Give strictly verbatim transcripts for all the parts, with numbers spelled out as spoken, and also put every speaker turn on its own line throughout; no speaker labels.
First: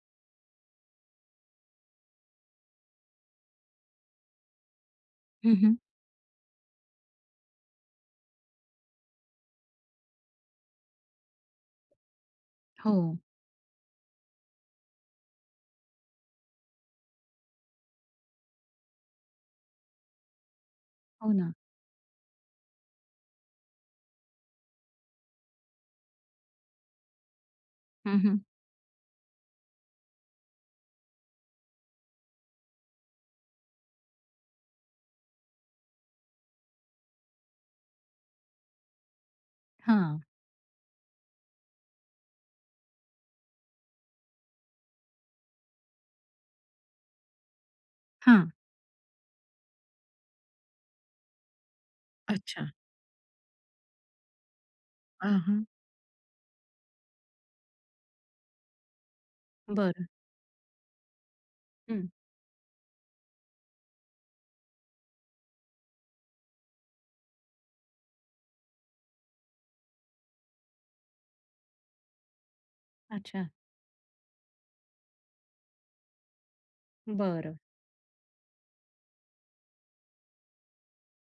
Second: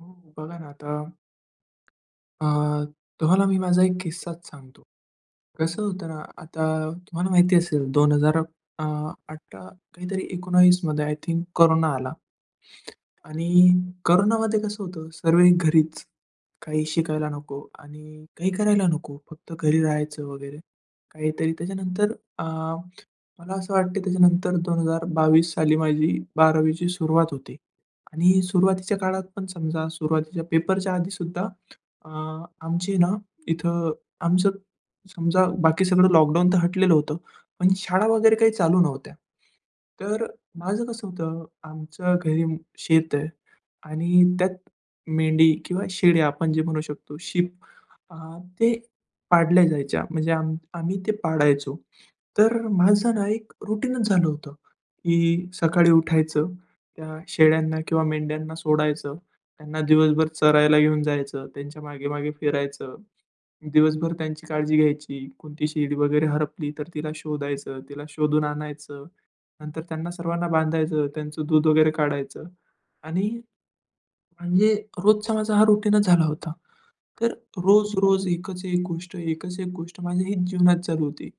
हो, बघा ना आता अ, तुम्हाला मी माझा एक किस्साच सांगतो.
हं, हं.
कसं होतं ना, आता तुम्हाला माहिती असेल, दोन हजार अ, अठरा काहीतरी एकोणीसमध्ये आय थिंक कोरोना आला
हो.
आणि कोरोनामध्ये कसं होतं, सर्वही घरीच. काही शिकायला नको आणि काही करायला नको. फक्त घरी राहायचं वगैरे
हो
काहीतरी.
ना.
त्याच्यानंतर अ, मला असं वाटतं की त्याच्यानंतर दोन हजार बावीस साली माझी बारावीची सुरुवात होती
हं, हं.
आणि सुरुवातीच्या काळात पण, समजा सुरुवातीच्या पेपरच्या आधी सुद्धा अ, आमची ना इथं, आमचं समजा बाकी सगळं लॉकडाऊन तर हटलेलं होतं, पण शाळा वगैरे काही चालू नव्हत्या.
हां.
तर माझं कसं होतं? आमचं घरी अं, शेत आहे आणि त्यात मेंढी किंवा शेळ्या, आपण जे म्हणू शकतो शीप, अ,
हां.
ते पाळल्या जायच्या, म्हणजे आम आम्ही ते पाळायचो. तर
अच्छा.
माझं ना एक रुटीनच झालं होतं
अ,
की
हं.
सकाळी उठायचं, अ, त्या शेळ्यांना किंवा मेंढ्यांना सोडायचं, त्यांना
बरं.
दिवसभर चरायला घेऊन जायचं, त्यांच्या
हं.
मागे-मागे फिरायचं, दिवसभर त्यांची काळजी घ्यायची. कोणती शेळी वगैरे हरवली तर तिला शोधायचं, तिला शोधून आणायचं. नंतर त्यांना सर्वांना बांधायचं. त्यांचं दूध वगैरे काढायचं आणि
अच्छा.
म्हणजे रोजचा माझा हा रुटीनच झाला होता. तर
बरं.
रोज-रोज एकच एक गोष्ट, एकच एक गोष्ट माझ्या हीच जीवनात चालू होती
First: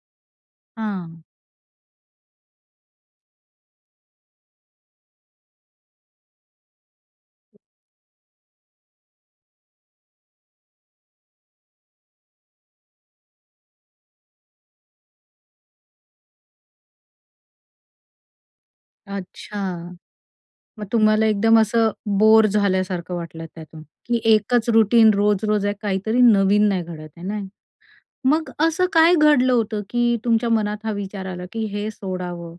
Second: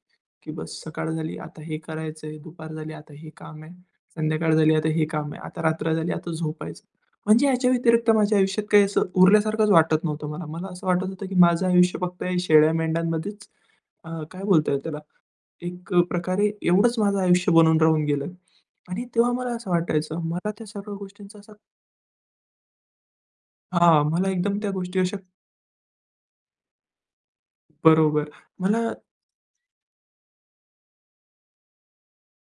की बस सकाळ
हां.
झाली, आता हे करायचंय. दुपार झाली, आता हे काम आहे. संध्याकाळ झाली, आता हे काम आहे. आता रात्र झाली, आता झोपायचं. म्हणजे याच्या व्यतिरिक्त माझ्या आयुष्यात काही असं उरल्यासारखंच वाटत नव्हतं मला. मला असं वाटत होतं की, माझं आयुष्य फक्त शेळ्या-मेंढ्यांमध्येच, अ, काय बोलताय त्याला, एकप्रकारे एवढंच माझं आयुष्य बनून राहून गेलं आणि तेव्हा मला असं
अच्छा.
वाटायचं, मला त्या
मग
सर्व
तुम्हाला
गोष्टींचा असा
एकदम असं बोअर झाल्यासारखं वाटलं त्यातून,
हां,
की
मला एकदम
एकच
त्या गोष्टी
रुटीन
अशा
रोज-रोज आहे काहीतरी नवीन नाही घडत आहे ना.
बरोबर.
मग असं
मला
काय घडलं होतं, की तुमच्या मनात हा विचार आला, की हे सोडावं?